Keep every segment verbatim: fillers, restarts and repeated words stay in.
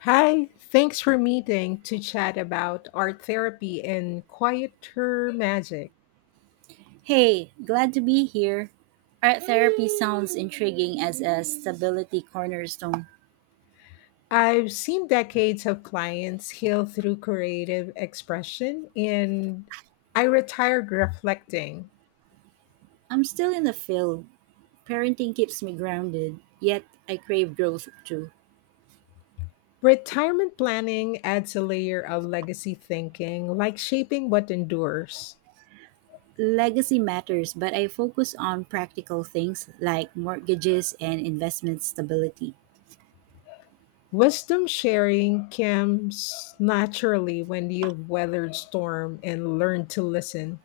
Hi, thanks for meeting to chat about art therapy and quieter magic. Hey, glad to be here. Art therapy sounds intriguing as a stability cornerstone. I've seen decades of clients heal through creative expression, and I retired reflecting. I'm still in the field. Parenting keeps me grounded, yet I crave growth too. Retirement planning adds a layer of legacy thinking, like shaping what endures. Legacy matters, but I focus on practical things like mortgages and investment stability. Wisdom sharing comes naturally when you've weathered storm and learned to listen.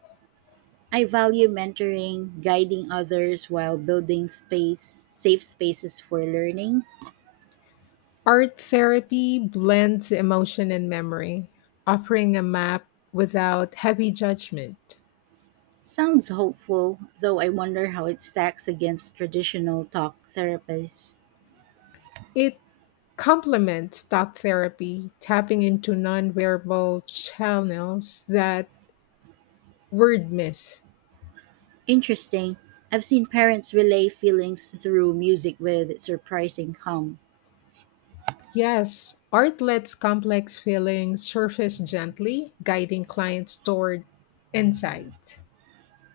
I value mentoring, guiding others while building space, safe spaces for learning. Art therapy blends emotion and memory, offering a map without heavy judgment. Sounds hopeful, though I wonder how it stacks against traditional talk therapists. It complements talk therapy, tapping into non verbal channels that word miss. Interesting. I've seen parents relay feelings through music with surprising calm. Yes, art lets complex feelings surface gently, guiding clients toward insight.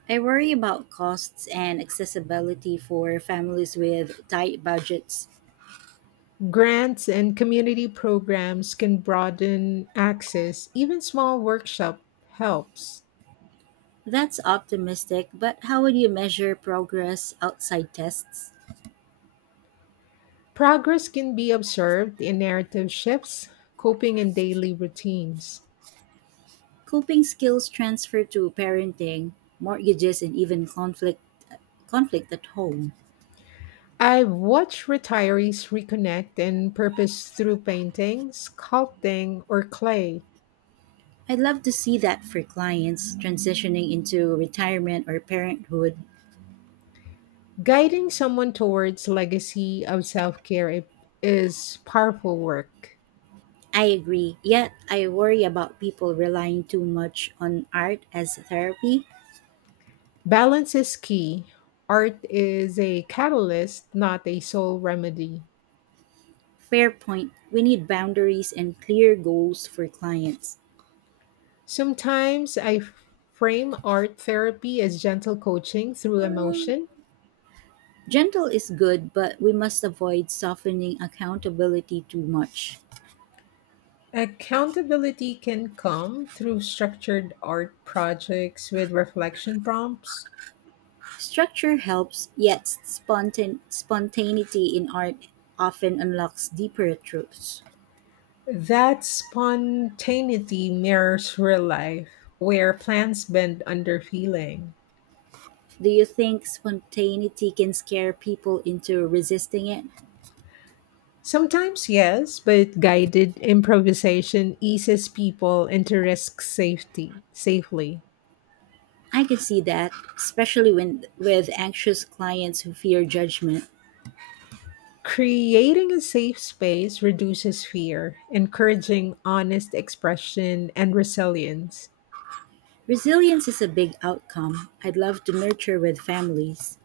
I worry about costs and accessibility for families with tight budgets. Grants and community programs can broaden access, even small workshop helps. That's optimistic, but how would you measure progress outside tests? Progress can be observed in narrative shifts, coping, and daily routines. Coping skills transfer to parenting, mortgages, and even conflict conflict at home. I've watched retirees reconnect and purpose through painting, sculpting, or clay. I'd love to see that for clients transitioning into retirement or parenthood. Guiding someone towards legacy of self-care is powerful work. I agree. Yet, I worry about people relying too much on art as therapy. Balance is key. Art is a catalyst, not a sole remedy. Fair point. We need boundaries and clear goals for clients. Sometimes I frame art therapy as gentle coaching through emotion. Gentle is good, but we must avoid softening accountability too much. Accountability can come through structured art projects with reflection prompts. Structure helps, yet spontan- spontaneity in art often unlocks deeper truths. That spontaneity mirrors real life, where plans bend under feeling. Do you think spontaneity can scare people into resisting it? Sometimes, yes, but guided improvisation eases people into risk safety safely. I can see that, especially when with anxious clients who fear judgment. Creating a safe space reduces fear, encouraging honest expression and resilience. Resilience is a big outcome I'd love to nurture with families.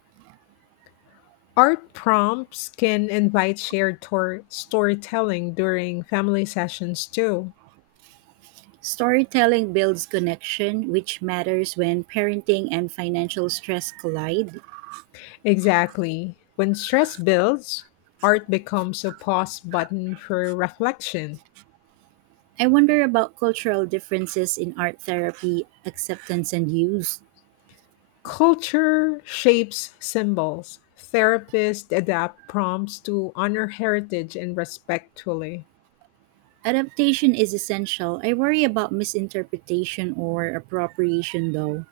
Art prompts can invite shared tor- storytelling during family sessions too. Storytelling builds connection, which matters when parenting and financial stress collide. Exactly. When stress builds, art becomes a pause button for reflection. I wonder about cultural differences in art therapy, acceptance, and use. Culture shapes symbols. Therapists adapt prompts to honor heritage and respectfully. Adaptation is essential. I worry about misinterpretation or appropriation, though.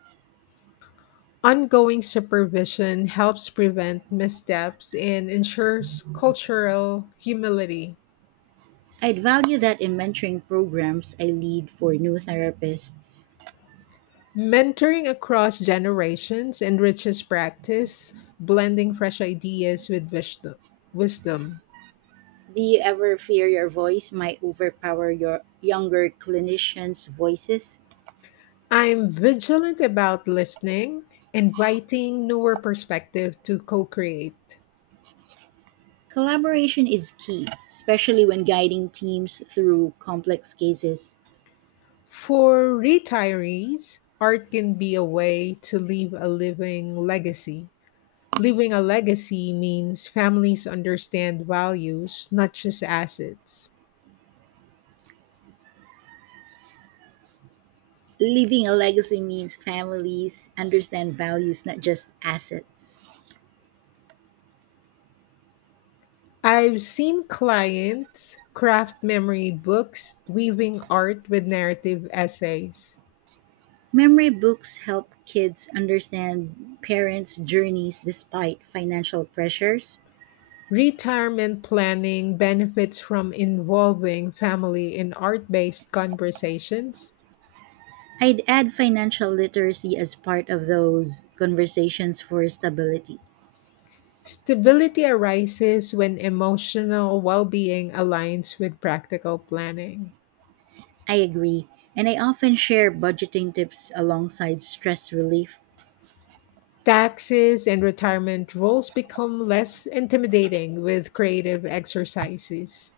Ongoing supervision helps prevent missteps and ensures cultural humility. I'd value that in mentoring programs I lead for new therapists. Mentoring across generations enriches practice, blending fresh ideas with wisdom. wisdom. Do you ever fear your voice might overpower your younger clinicians' voices? I'm vigilant about listening, inviting newer perspective to co-create. Collaboration is key, especially when guiding teams through complex cases. For retirees, art can be a way to leave a living legacy. Leaving a legacy means families understand values, not just assets. Leaving a legacy means families understand values, not just assets. I've seen clients craft memory books, weaving art with narrative essays. Memory books help kids understand parents' journeys despite financial pressures. Retirement planning benefits from involving family in art based conversations. I'd add financial literacy as part of those conversations for stability. Stability arises when emotional well being aligns with practical planning. I agree, and I often share budgeting tips alongside stress relief. Taxes and retirement rules become less intimidating with creative exercises.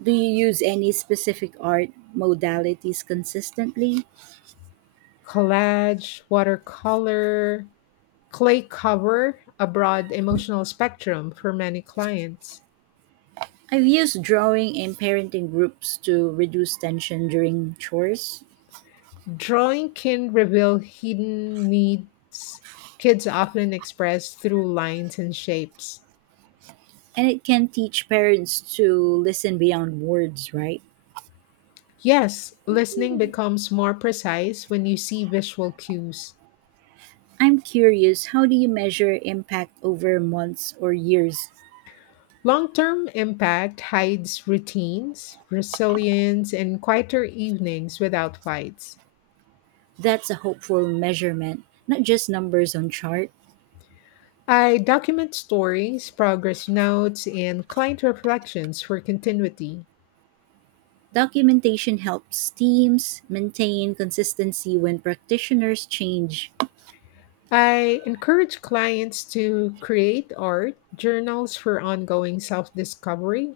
Do you use any specific art modalities consistently? Collage, watercolor, clay cover a broad emotional spectrum for many clients. I've used drawing and parenting groups to reduce tension during chores, Drawing can reveal hidden needs kids often express through lines and shapes. and it can teach parents to listen beyond words, right? Yes, listening becomes more precise when you see visual cues. I'm curious, how do you measure impact over months or years? Long term impact hides routines, resilience, and quieter evenings without fights. That's a hopeful measurement, not just numbers on chart. I document stories, progress notes, and client reflections for continuity. Documentation helps teams maintain consistency when practitioners change. I encourage clients to create art journals for ongoing self discovery.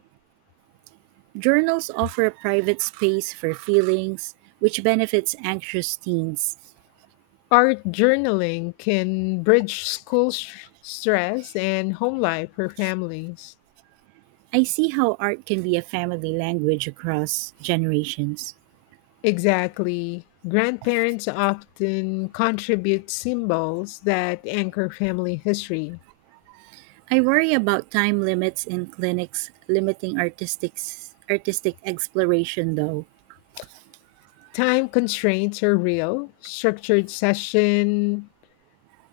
Journals offer a private space for feelings, which benefits anxious teens. Art journaling can bridge school sh- stress and home life for families. I see how art can be a family language across generations. Exactly. Grandparents often contribute symbols that anchor family history. I worry about time limits in clinics limiting artistic artistic exploration though. Time constraints are real. Structured session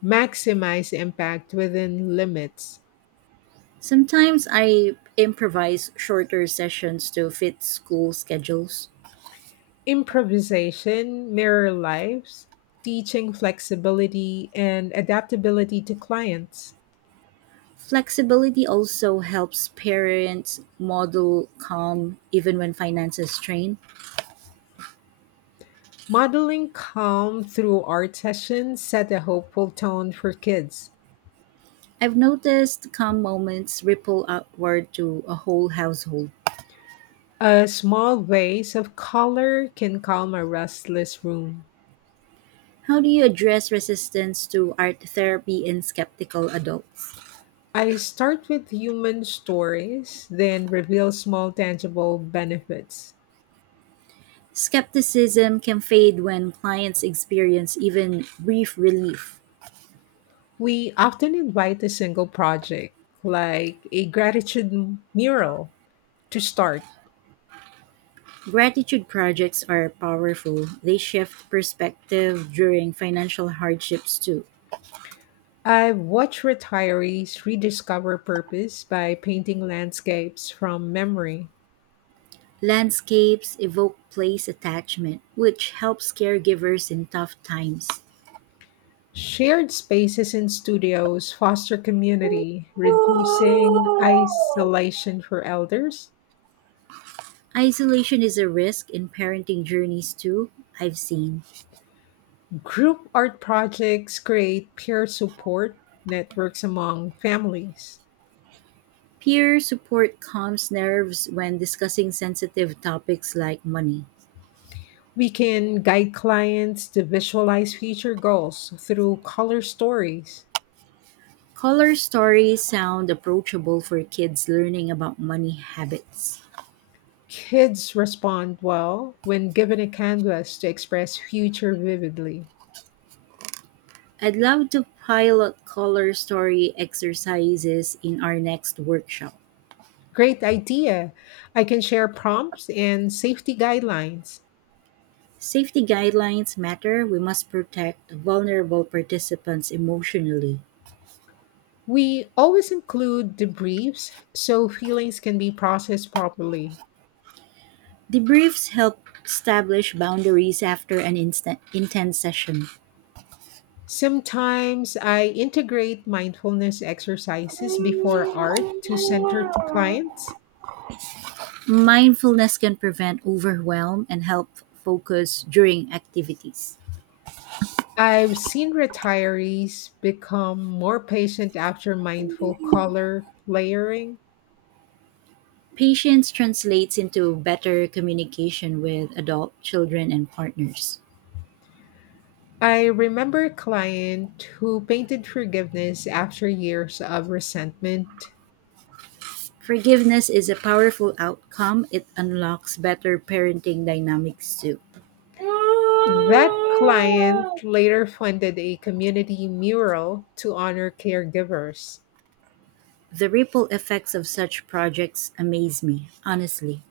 maximize impact within limits. Sometimes I improvise shorter sessions to fit school schedules. Improvisation, mirror lives, teaching flexibility and adaptability to clients. Flexibility also helps parents model calm even when finances strain. Modeling calm through art sessions set a hopeful tone for kids. I've noticed calm moments ripple outward to a whole household. A small vase of color can calm a restless room. How do you address resistance to art therapy in skeptical adults? I start with human stories, then reveal small tangible benefits. Skepticism can fade when clients experience even brief relief. We often invite a single project, like a gratitude mural, to start. Gratitude projects are powerful. They shift perspective during financial hardships too. I've watched retirees rediscover purpose by painting landscapes from memory. Landscapes evoke place attachment, which helps caregivers in tough times. Shared spaces in studios foster community, reducing isolation for elders. Isolation is a risk in parenting journeys too, I've seen. Group art projects create peer support networks among families. Peer support calms nerves when discussing sensitive topics like money. We can guide clients to visualize future goals through color stories. Color stories sound approachable for kids learning about money habits. Kids respond well when given a canvas to express future vividly. I'd love to pilot color story exercises in our next workshop. Great idea. I can share prompts and safety guidelines. Safety guidelines matter. We must protect vulnerable participants emotionally. We always include debriefs so feelings can be processed properly. Debriefs help establish boundaries after an instant, intense session. Sometimes I integrate mindfulness exercises before art to center clients. Mindfulness can prevent overwhelm and help focus during activities. I've seen retirees become more patient after mindful color layering. Patience translates into better communication with adult children and partners. I remember a client who painted forgiveness after years of resentment. Forgiveness is a powerful outcome. It unlocks better parenting dynamics too. That client later funded a community mural to honor caregivers. The ripple effects of such projects amaze me, honestly.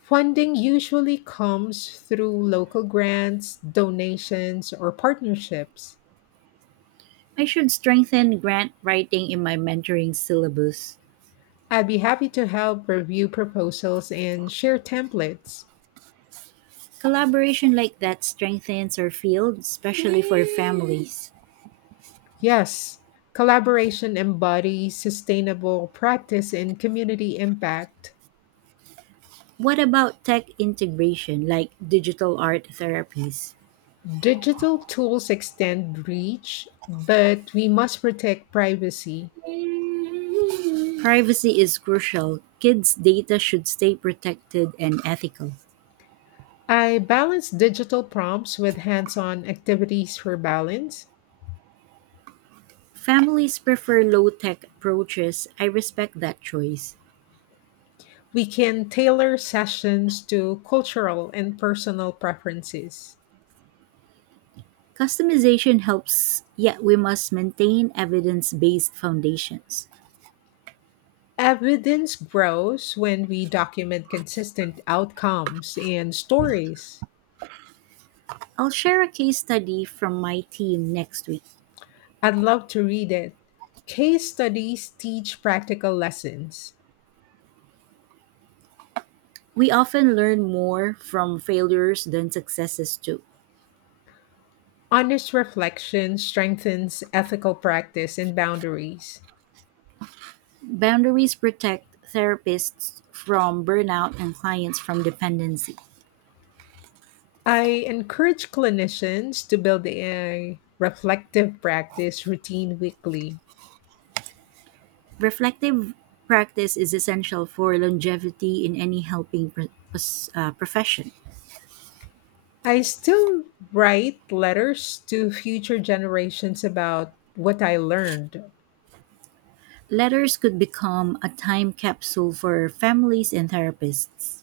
Funding usually comes through local grants, donations, or partnerships. I should strengthen grant writing in my mentoring syllabus. I'd be happy to help review proposals and share templates. Collaboration like that strengthens our field, especially for families. Yes, collaboration embodies sustainable practice and community impact. What about tech integration, like digital art therapies? Digital tools extend reach, but we must protect privacy. Privacy is crucial. Kids' data should stay protected and ethical. I balance digital prompts with hands on activities for balance. Families prefer low tech approaches. I respect that choice. We can tailor sessions to cultural and personal preferences. Customization helps, yet we must maintain evidence based foundations. Evidence grows when we document consistent outcomes and stories. I'll share a case study from my team next week. I'd love to read it. Case studies teach practical lessons. We often learn more from failures than successes, too. Honest reflection strengthens ethical practice and boundaries. Boundaries protect therapists from burnout and clients from dependency. I encourage clinicians to build a reflective practice routine weekly. Reflective practice is essential for longevity in any helping pr- pos- uh, profession. I still write letters to future generations about what I learned. Letters could become a time capsule for families and therapists.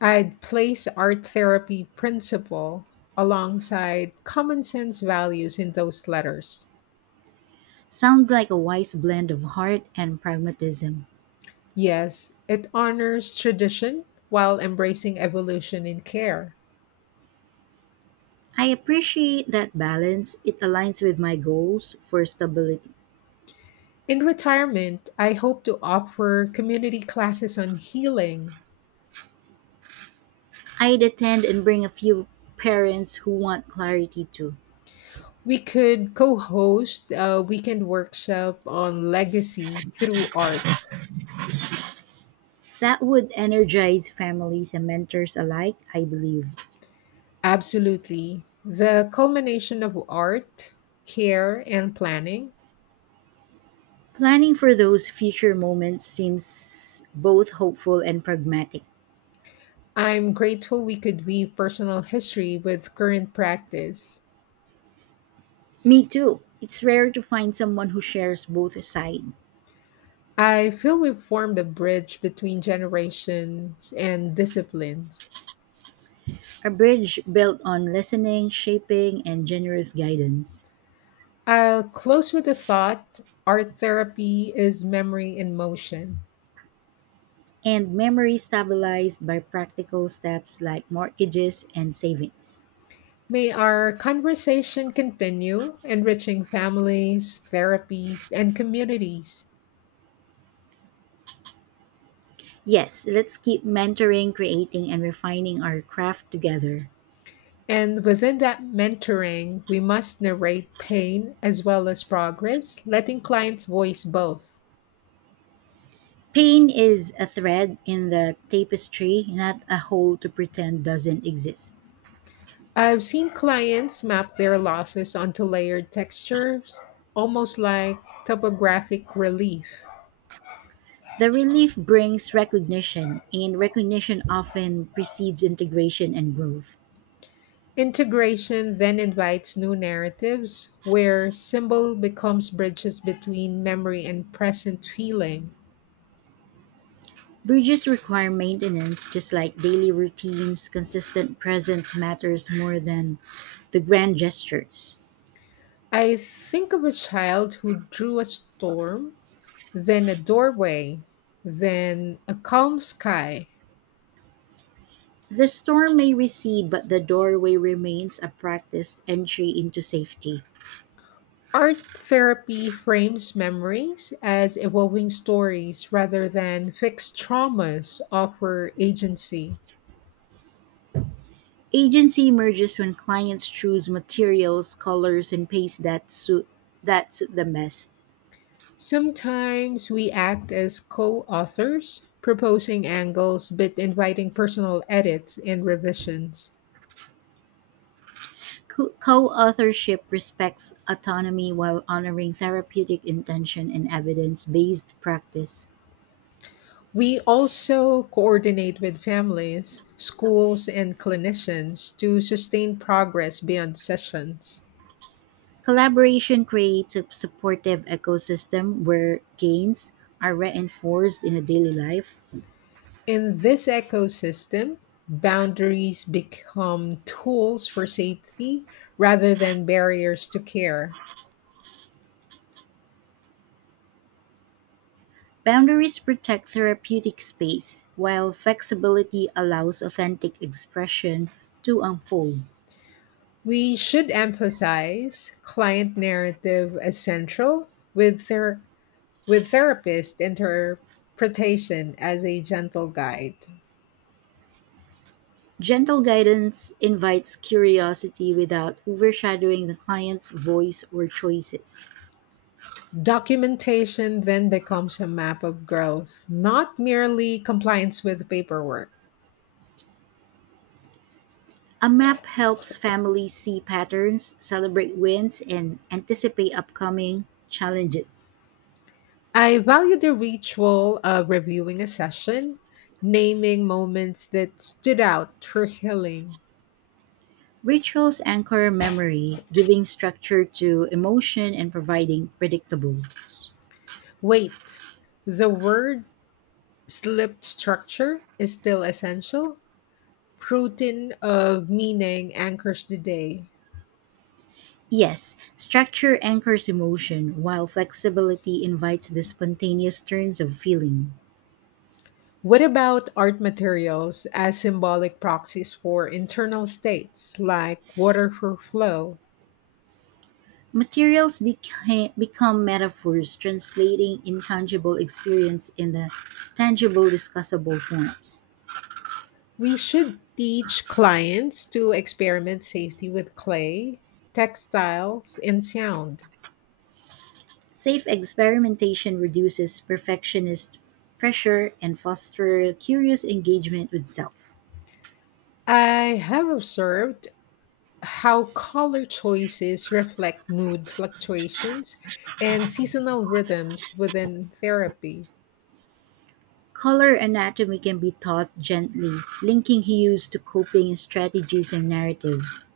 I'd place art therapy principle alongside common sense values in those letters. Sounds like a wise blend of heart and pragmatism. Yes, it honors tradition while embracing evolution in care. I appreciate that balance. It aligns with my goals for stability. In retirement, I hope to offer community classes on healing. I'd attend and bring a few parents who want clarity too. We could co host a weekend workshop on legacy through art. That would energize families and mentors alike, I believe. Absolutely. The culmination of art, care, and planning. Planning for those future moments seems both hopeful and pragmatic. I'm grateful we could weave personal history with current practice. Me too. It's rare to find someone who shares both sides. I feel we've formed a bridge between generations and disciplines. A bridge built on listening, shaping, and generous guidance. I'll close with a thought. Art therapy is memory in motion. And memory stabilized by practical steps like mortgages and savings. May our conversation continue, enriching families, therapies, and communities. Yes, let's keep mentoring, creating, and refining our craft together. And within that mentoring, we must narrate pain as well as progress, letting clients voice both. Pain is a thread in the tapestry, not a hole to pretend doesn't exist. I've seen clients map their losses onto layered textures, almost like topographic relief. The relief brings recognition, and recognition often precedes integration and growth. Integration then invites new narratives, where symbol becomes bridges between memory and present feeling. Bridges require maintenance just like daily routines. Consistent presence matters more than the grand gestures. I think of a child who drew a storm, then a doorway, then a calm sky. The storm may recede, but the doorway remains a practiced entry into safety. Art therapy frames memories as evolving stories rather than fixed traumas offer agency. Agency emerges when clients choose materials, colors, and pace that suit that suit them best. Sometimes we act as co authors, proposing angles but inviting personal edits and revisions. Co- Co-authorship respects autonomy while honoring therapeutic intention and evidence-based practice. We also coordinate with families, schools, and clinicians to sustain progress beyond sessions. Collaboration creates a supportive ecosystem where gains are reinforced in a daily life. In this ecosystem, boundaries become tools for safety rather than barriers to care. Boundaries protect therapeutic space, while flexibility allows authentic expression to unfold. We should emphasize client narrative as central with their with therapist interpretation as a gentle guide. Gentle guidance invites curiosity without overshadowing the client's voice or choices. Documentation then becomes a map of growth, not merely compliance with paperwork. A map helps families see patterns, celebrate wins, and anticipate upcoming challenges. I value the ritual of reviewing a session, naming moments that stood out for healing. Rituals anchor memory, giving structure to emotion and providing predictable. Wait, the word slipped, structure is still essential. Protein of meaning anchors the day. Yes, structure anchors emotion, while flexibility invites the spontaneous turns of feeling. What about art materials as symbolic proxies for internal states like water for flow? Materials beca- become metaphors, translating intangible experience in the tangible, discussable forms. We should teach clients to experiment safety with clay, textiles, and sound. Safe experimentation reduces perfectionist pressure and fosters curious engagement with self. I have observed how color choices reflect mood fluctuations and seasonal rhythms within therapy. Color anatomy can be taught gently, linking hues to coping strategies and narratives.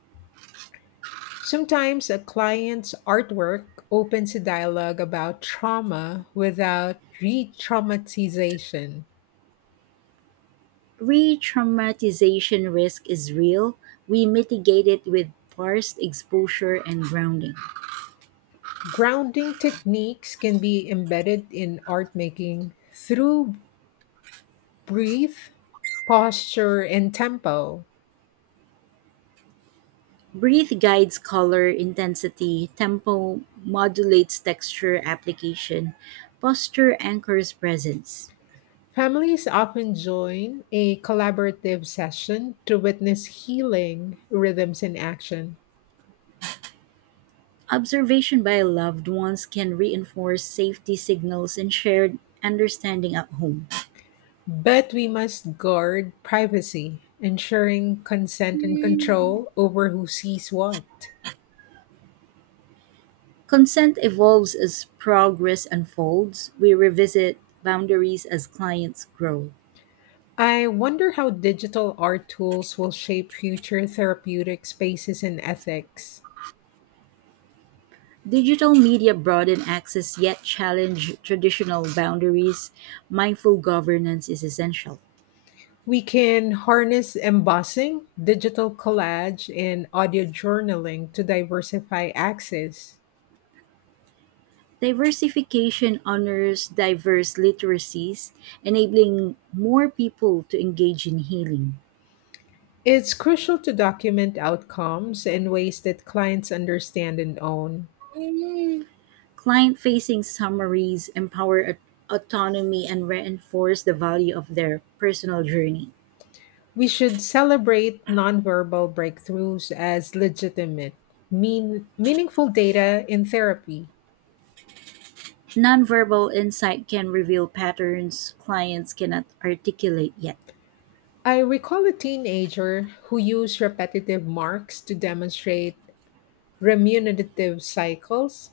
Sometimes a client's artwork opens a dialogue about trauma without re traumatization. Re traumatization risk is real. We mitigate it with parsed exposure and grounding. Grounding techniques can be embedded in art making through breath, posture, and tempo. Breathe guides color intensity, tempo modulates texture application, posture anchors presence. Families often join a collaborative session to witness healing rhythms in action. Observation by loved ones can reinforce safety signals and shared understanding at home. But we must guard privacy, ensuring consent and Mm. control over who sees what. Consent evolves as progress unfolds. We revisit boundaries as clients grow. I wonder how digital art tools will shape future therapeutic spaces and ethics. Digital media broaden access yet challenge traditional boundaries. Mindful governance is essential. We can harness embossing, digital collage, and audio journaling to diversify access. Diversification honors diverse literacies, enabling more people to engage in healing. It's crucial to document outcomes in ways that clients understand and own. Client-facing summaries empower aut- autonomy and reinforce the value of their personal journey. We should celebrate nonverbal breakthroughs as legitimate, mean, meaningful data in therapy. Nonverbal insight can reveal patterns clients cannot articulate yet. I recall a teenager who used repetitive marks to demonstrate remunerative cycles.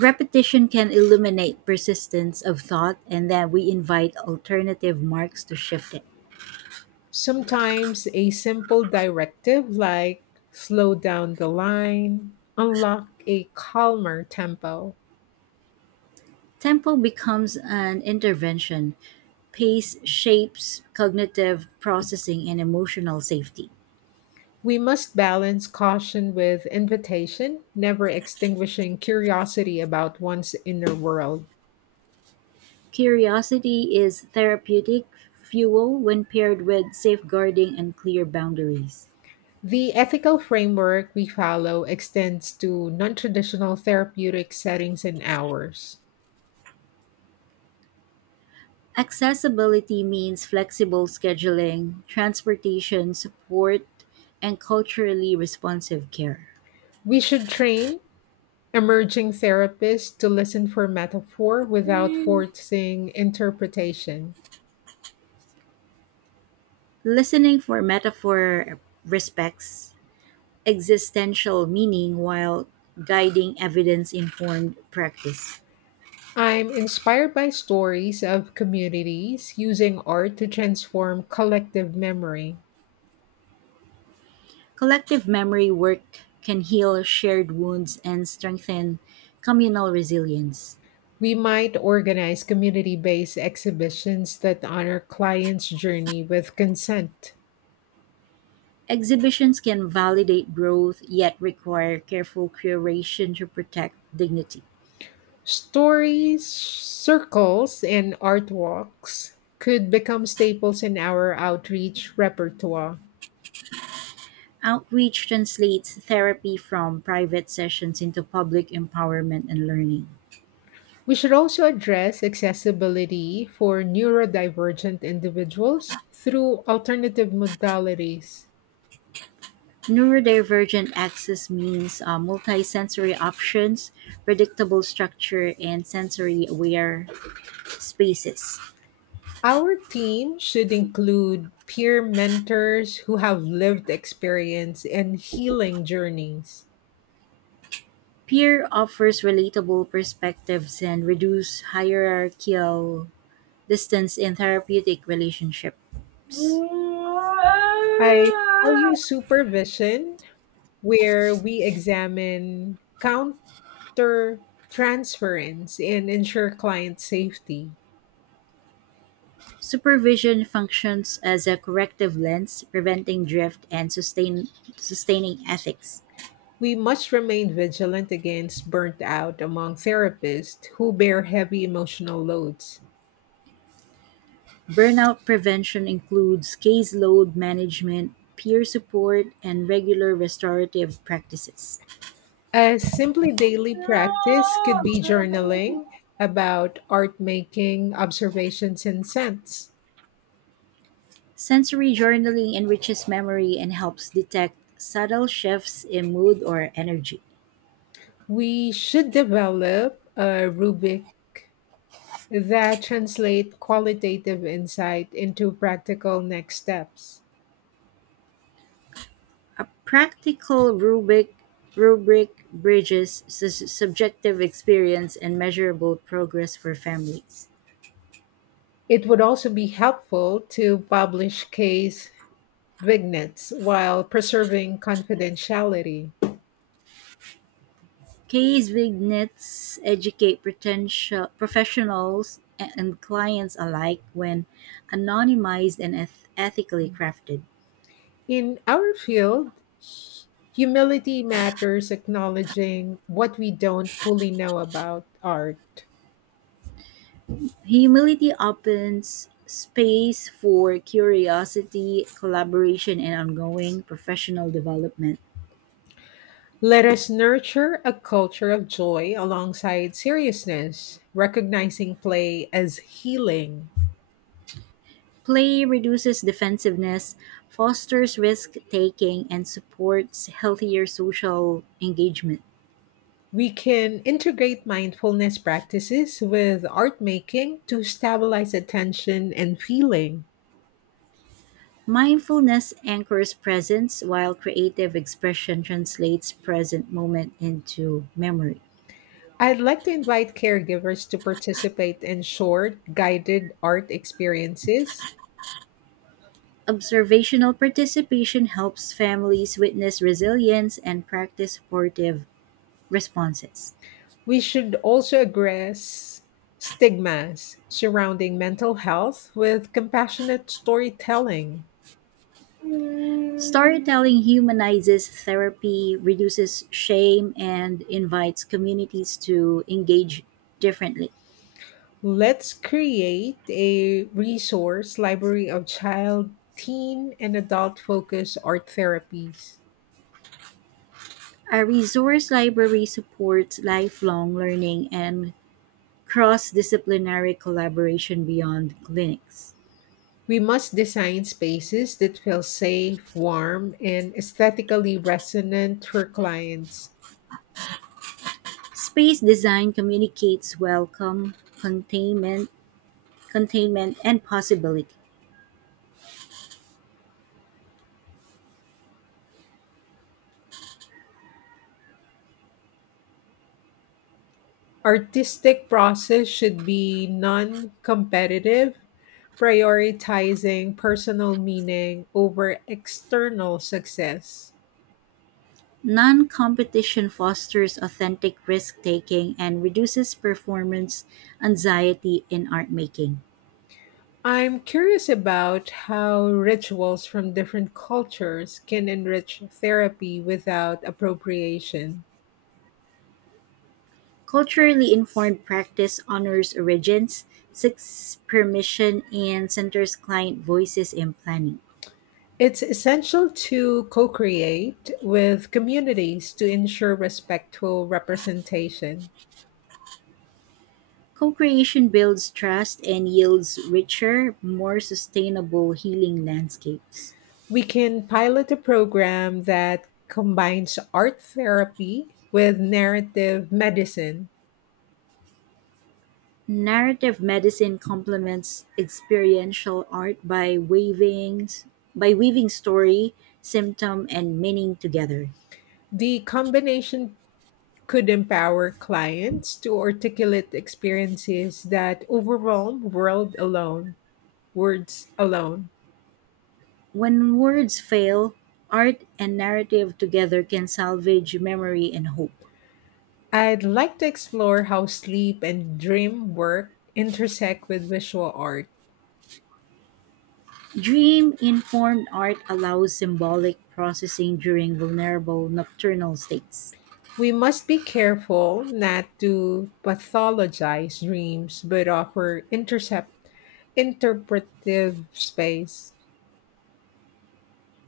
Repetition can illuminate persistence of thought, and then we invite alternative marks to shift it. Sometimes a simple directive like slow down the line unlock a calmer tempo. Tempo becomes an intervention. Pace shapes cognitive processing and emotional safety. We must balance caution with invitation, never extinguishing curiosity about one's inner world. Curiosity is therapeutic fuel when paired with safeguarding and clear boundaries. The ethical framework we follow extends to non traditional therapeutic settings and hours. Accessibility means flexible scheduling, transportation support, and culturally responsive care. We should train emerging therapists to listen for metaphor without Mm. forcing interpretation. Listening for metaphor respects existential meaning while guiding evidence informed practice. I'm inspired by stories of communities using art to transform collective memory. Collective memory work can heal shared wounds and strengthen communal resilience. We might organize community based exhibitions that honor clients' journey with consent. Exhibitions can validate growth, yet require careful curation to protect dignity. Stories, circles, and art walks could become staples in our outreach repertoire. Outreach translates therapy from private sessions into public empowerment and learning. We should also address accessibility for neurodivergent individuals through alternative modalities. Neurodivergent access means uh, multisensory options, predictable structure, and sensory aware spaces. Our team should include peer mentors who have lived experience and healing journeys. Peer offers relatable perspectives and reduce hierarchical distance in therapeutic relationship. I value supervision where we examine counter transference and ensure client safety. Supervision functions as a corrective lens, preventing drift and sustain, sustaining ethics. We must remain vigilant against burnt out among therapists who bear heavy emotional loads. Burnout prevention includes caseload management, peer support, and regular restorative practices. A simply daily practice could be journaling about art making, observations, and scents. Sensory journaling enriches memory and helps detect subtle shifts in mood or energy. We should develop a rubric that translate qualitative insight into practical next steps. A practical rubric rubric bridges su- subjective experience and measurable progress for families. It would also be helpful to publish case vignettes while preserving confidentiality. Case vignettes educate potential professionals and clients alike when anonymized and eth- ethically crafted. In our field, hu- humility matters acknowledging what we don't fully know about art. Humility opens space for curiosity, collaboration, and ongoing professional development. Let us nurture a culture of joy alongside seriousness, recognizing play as healing. Play reduces defensiveness, fosters risk taking, and supports healthier social engagement. We can integrate mindfulness practices with art making to stabilize attention and feeling. Mindfulness anchors presence, while creative expression translates present moment into memory. I'd like to invite caregivers to participate in short, guided art experiences. Observational participation helps families witness resilience and practice supportive responses. We should also address stigmas surrounding mental health with compassionate storytelling. Storytelling humanizes therapy, reduces shame, and invites communities to engage differently. Let's create a resource library of child, teen, and adult focused art therapies. A resource library supports lifelong learning and cross-disciplinary collaboration beyond clinics. We must design spaces that feel safe, warm, and aesthetically resonant for clients. Space design communicates welcome, containment, containment and possibility. Artistic process should be non competitive, prioritizing personal meaning over external success. Non-competition fosters authentic risk-taking and reduces performance anxiety in art making. I'm curious about how rituals from different cultures can enrich therapy without appropriation. Culturally informed practice honors origins, seeks permission, and centers client voices in planning. It's essential to co create with communities to ensure respectful representation. Co-creation builds trust and yields richer, more sustainable healing landscapes. We can pilot a program that combines art therapy with narrative medicine. Narrative medicine complements experiential art by weaving by weaving story, symptom and meaning together. The combination could empower clients to articulate experiences that overwhelm world alone, words alone. When words fail, art and narrative together can salvage memory and hope. I'd like to explore how sleep and dream work intersect with visual art. Dream informed art allows symbolic processing during vulnerable nocturnal states. We must be careful not to pathologize dreams, but offer intercept interpretive space.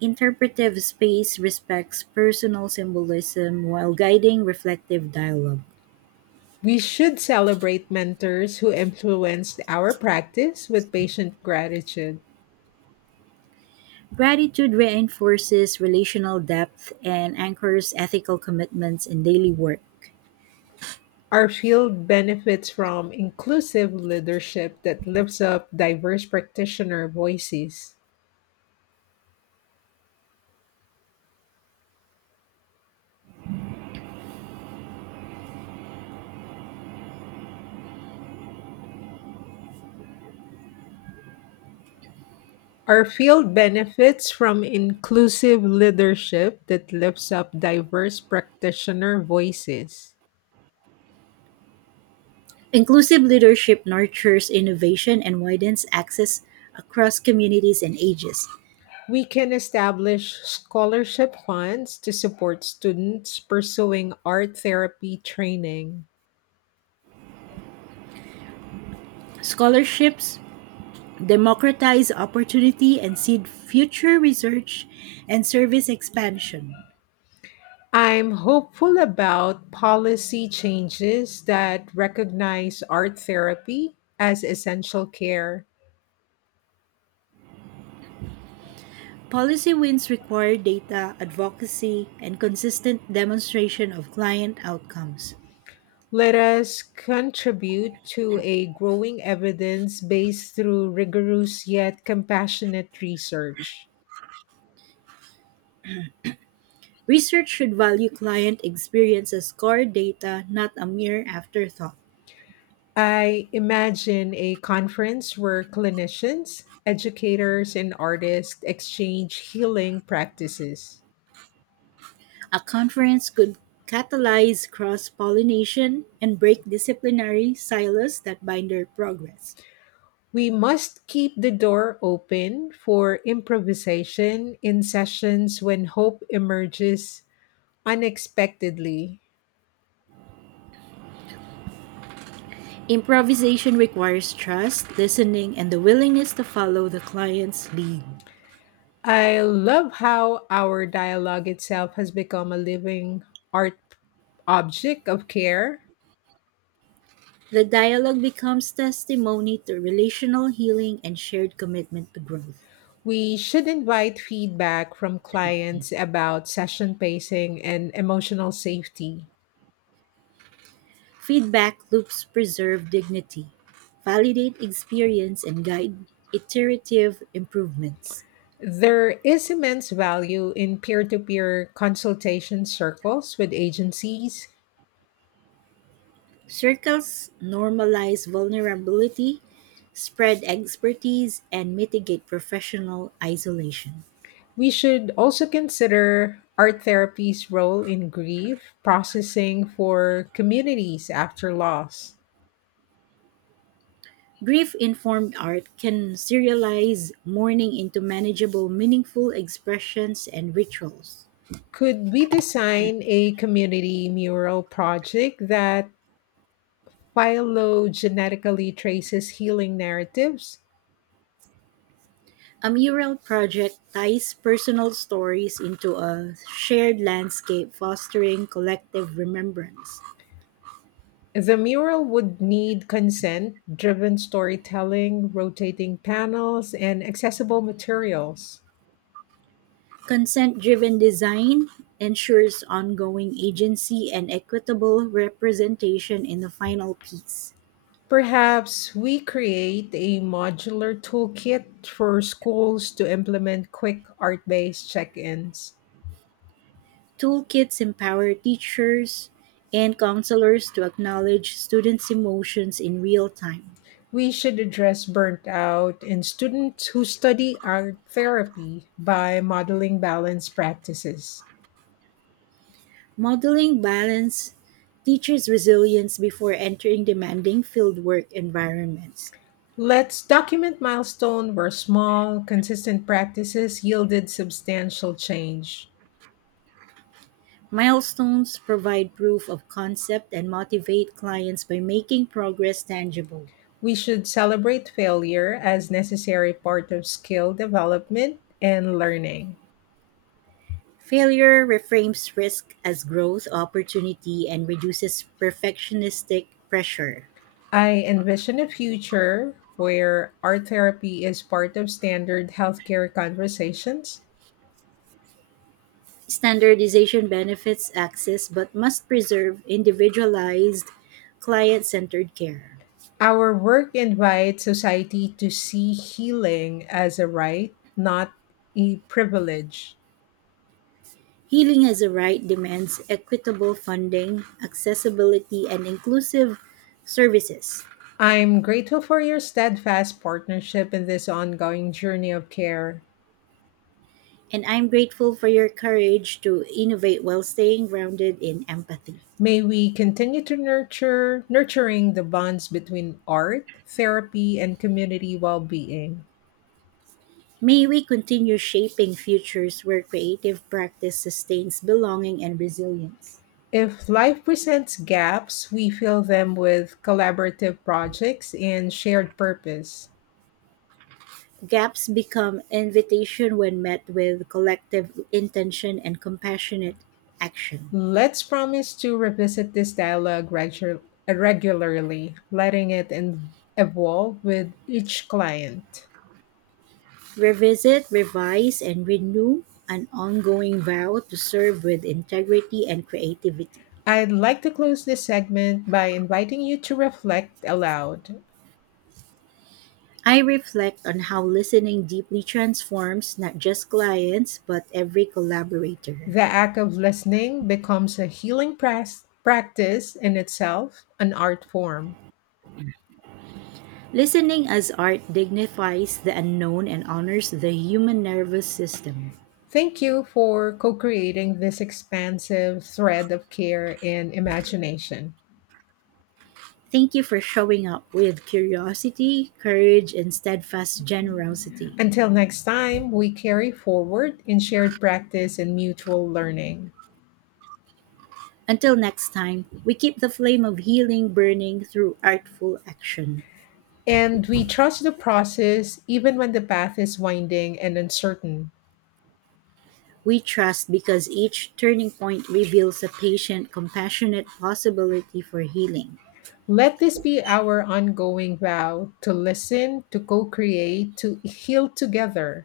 Interpretive space respects personal symbolism while guiding reflective dialogue. We should celebrate mentors who influenced our practice with patient gratitude. Gratitude reinforces relational depth and anchors ethical commitments in daily work. Our field benefits from inclusive leadership that lifts up diverse practitioner voices. Our field benefits from inclusive leadership that lifts up diverse practitioner voices. Inclusive leadership nurtures innovation and widens access across communities and ages. We can establish scholarship funds to support students pursuing art therapy training. Scholarships democratize opportunity and seed future research and service expansion. I'm hopeful about policy changes that recognize art therapy as essential care. Policy wins require data, advocacy, and consistent demonstration of client outcomes. Let us contribute to a growing evidence base through rigorous yet compassionate research. Research should value client experience as core data, not a mere afterthought. I imagine a conference where clinicians, educators, and artists exchange healing practices. A conference could catalyze cross pollination and break disciplinary silos that binder progress. We must keep the door open for improvisation in sessions when hope emerges unexpectedly. Improvisation requires trust, listening, and the willingness to follow the client's lead. I love how our dialogue itself has become a living art object of care. The dialogue becomes testimony to relational healing and shared commitment to growth. We should invite feedback from clients about session pacing and emotional safety. Feedback loops preserve dignity, validate experience, and guide iterative improvements. There is immense value in peer to peer consultation circles with agencies. Circles normalize vulnerability, spread expertise, and mitigate professional isolation. We should also consider art therapy's role in grief processing for communities after loss. Grief informed art can serialize mourning into manageable, meaningful expressions and rituals. Could we design a community mural project that phylogenetically traces healing narratives? A mural project ties personal stories into a shared landscape, fostering collective remembrance. The mural would need consent driven storytelling, rotating panels, and accessible materials. Consent-driven design ensures ongoing agency and equitable representation in the final piece. Perhaps we create a modular toolkit for schools to implement quick art based check ins. Toolkits empower teachers and counselors to acknowledge students' emotions in real time. We should address burnt out and students who study art therapy by modeling balanced practices. Modeling balance teachers' resilience before entering demanding fieldwork environments. Let's document milestones where small, consistent practices yielded substantial change. Milestones provide proof of concept and motivate clients by making progress tangible. We should celebrate failure as necessary part of skill development and learning. Failure reframes risk as growth opportunity and reduces perfectionistic pressure. I envision a future where art therapy is part of standard healthcare conversations. Standardization benefits access but must preserve individualized, client centered care. Our work invites society to see healing as a right, not a privilege. Healing as a right demands equitable funding, accessibility, and inclusive services. I'm grateful for your steadfast partnership in this ongoing journey of care. And I'm grateful for your courage to innovate while staying grounded in empathy. May we continue to nurture nurturing the bonds between art, therapy, and community well-being. May we continue shaping futures where creative practice sustains belonging and resilience. If life presents gaps, we fill them with collaborative projects and shared purpose. Gaps become invitation when met with collective intention and compassionate action. Let's promise to revisit this dialogue regu- regularly, letting it en- evolve with each client. Revisit, revise, and renew an ongoing vow to serve with integrity and creativity. I'd like to close this segment by inviting you to reflect aloud. I reflect on how listening deeply transforms not just clients, but every collaborator. The act of listening becomes a healing press, practice in itself, an art form. Listening as art dignifies the unknown and honors the human nervous system. Thank you for co creating this expansive thread of care and imagination. Thank you for showing up with curiosity, courage, and steadfast generosity. Until next time, we carry forward in shared practice and mutual learning. Until next time, we keep the flame of healing burning through artful action. And we trust the process even when the path is winding and uncertain. We trust because each turning point reveals a patient, compassionate possibility for healing. Let this be our ongoing vow to listen, to co create, to heal together.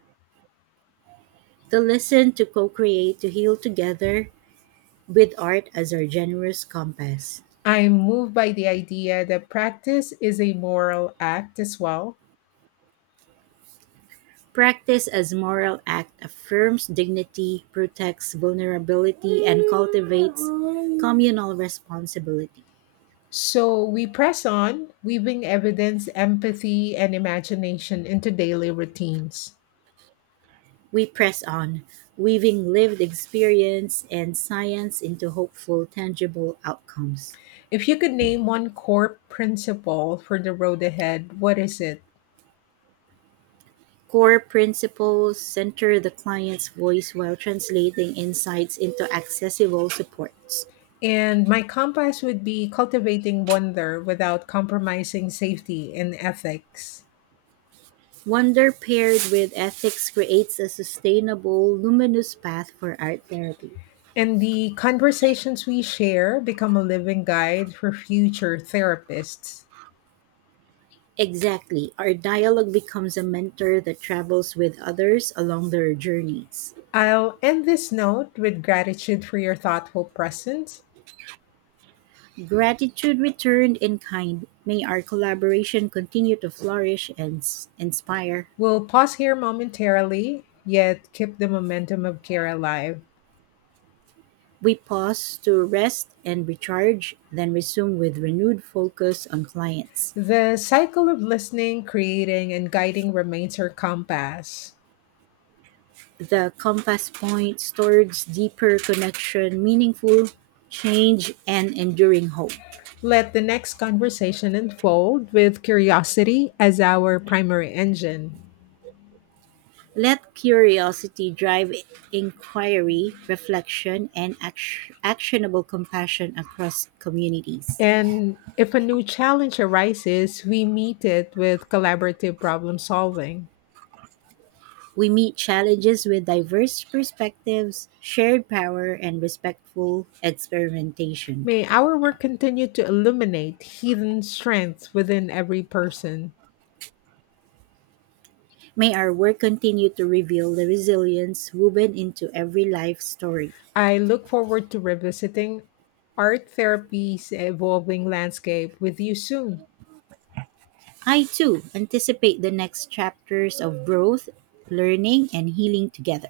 To listen, to co create, to heal together with art as our generous compass. I'm moved by the idea that practice is a moral act as well. Practice as moral act affirms dignity, protects vulnerability, and cultivates communal responsibility. So we press on, weaving evidence, empathy, and imagination into daily routines. We press on, weaving lived experience and science into hopeful, tangible outcomes. If you could name one core principle for the road ahead, what is it? Core principles center the client's voice while translating insights into accessible supports. And my compass would be cultivating wonder without compromising safety and ethics. Wonder paired with ethics creates a sustainable, luminous path for art therapy. And the conversations we share become a living guide for future therapists. Exactly. Our dialogue becomes a mentor that travels with others along their journeys. I'll end this note with gratitude for your thoughtful presence. Gratitude returned in kind. May our collaboration continue to flourish and s- inspire. We'll pause here momentarily, yet keep the momentum of care alive. We pause to rest and recharge, then resume with renewed focus on clients. The cycle of listening, creating, and guiding remains our compass. The compass points towards deeper connection, meaningful change, and enduring hope. Let the next conversation unfold with curiosity as our primary engine. Let curiosity drive inquiry, reflection, and act- actionable compassion across communities. And if a new challenge arises, we meet it with collaborative problem solving. We meet challenges with diverse perspectives, shared power, and respectful experimentation. May our work continue to illuminate hidden strengths within every person. May our work continue to reveal the resilience woven into every life story. I look forward to revisiting art therapy's evolving landscape with you soon. I too anticipate the next chapters of growth, learning, and healing together.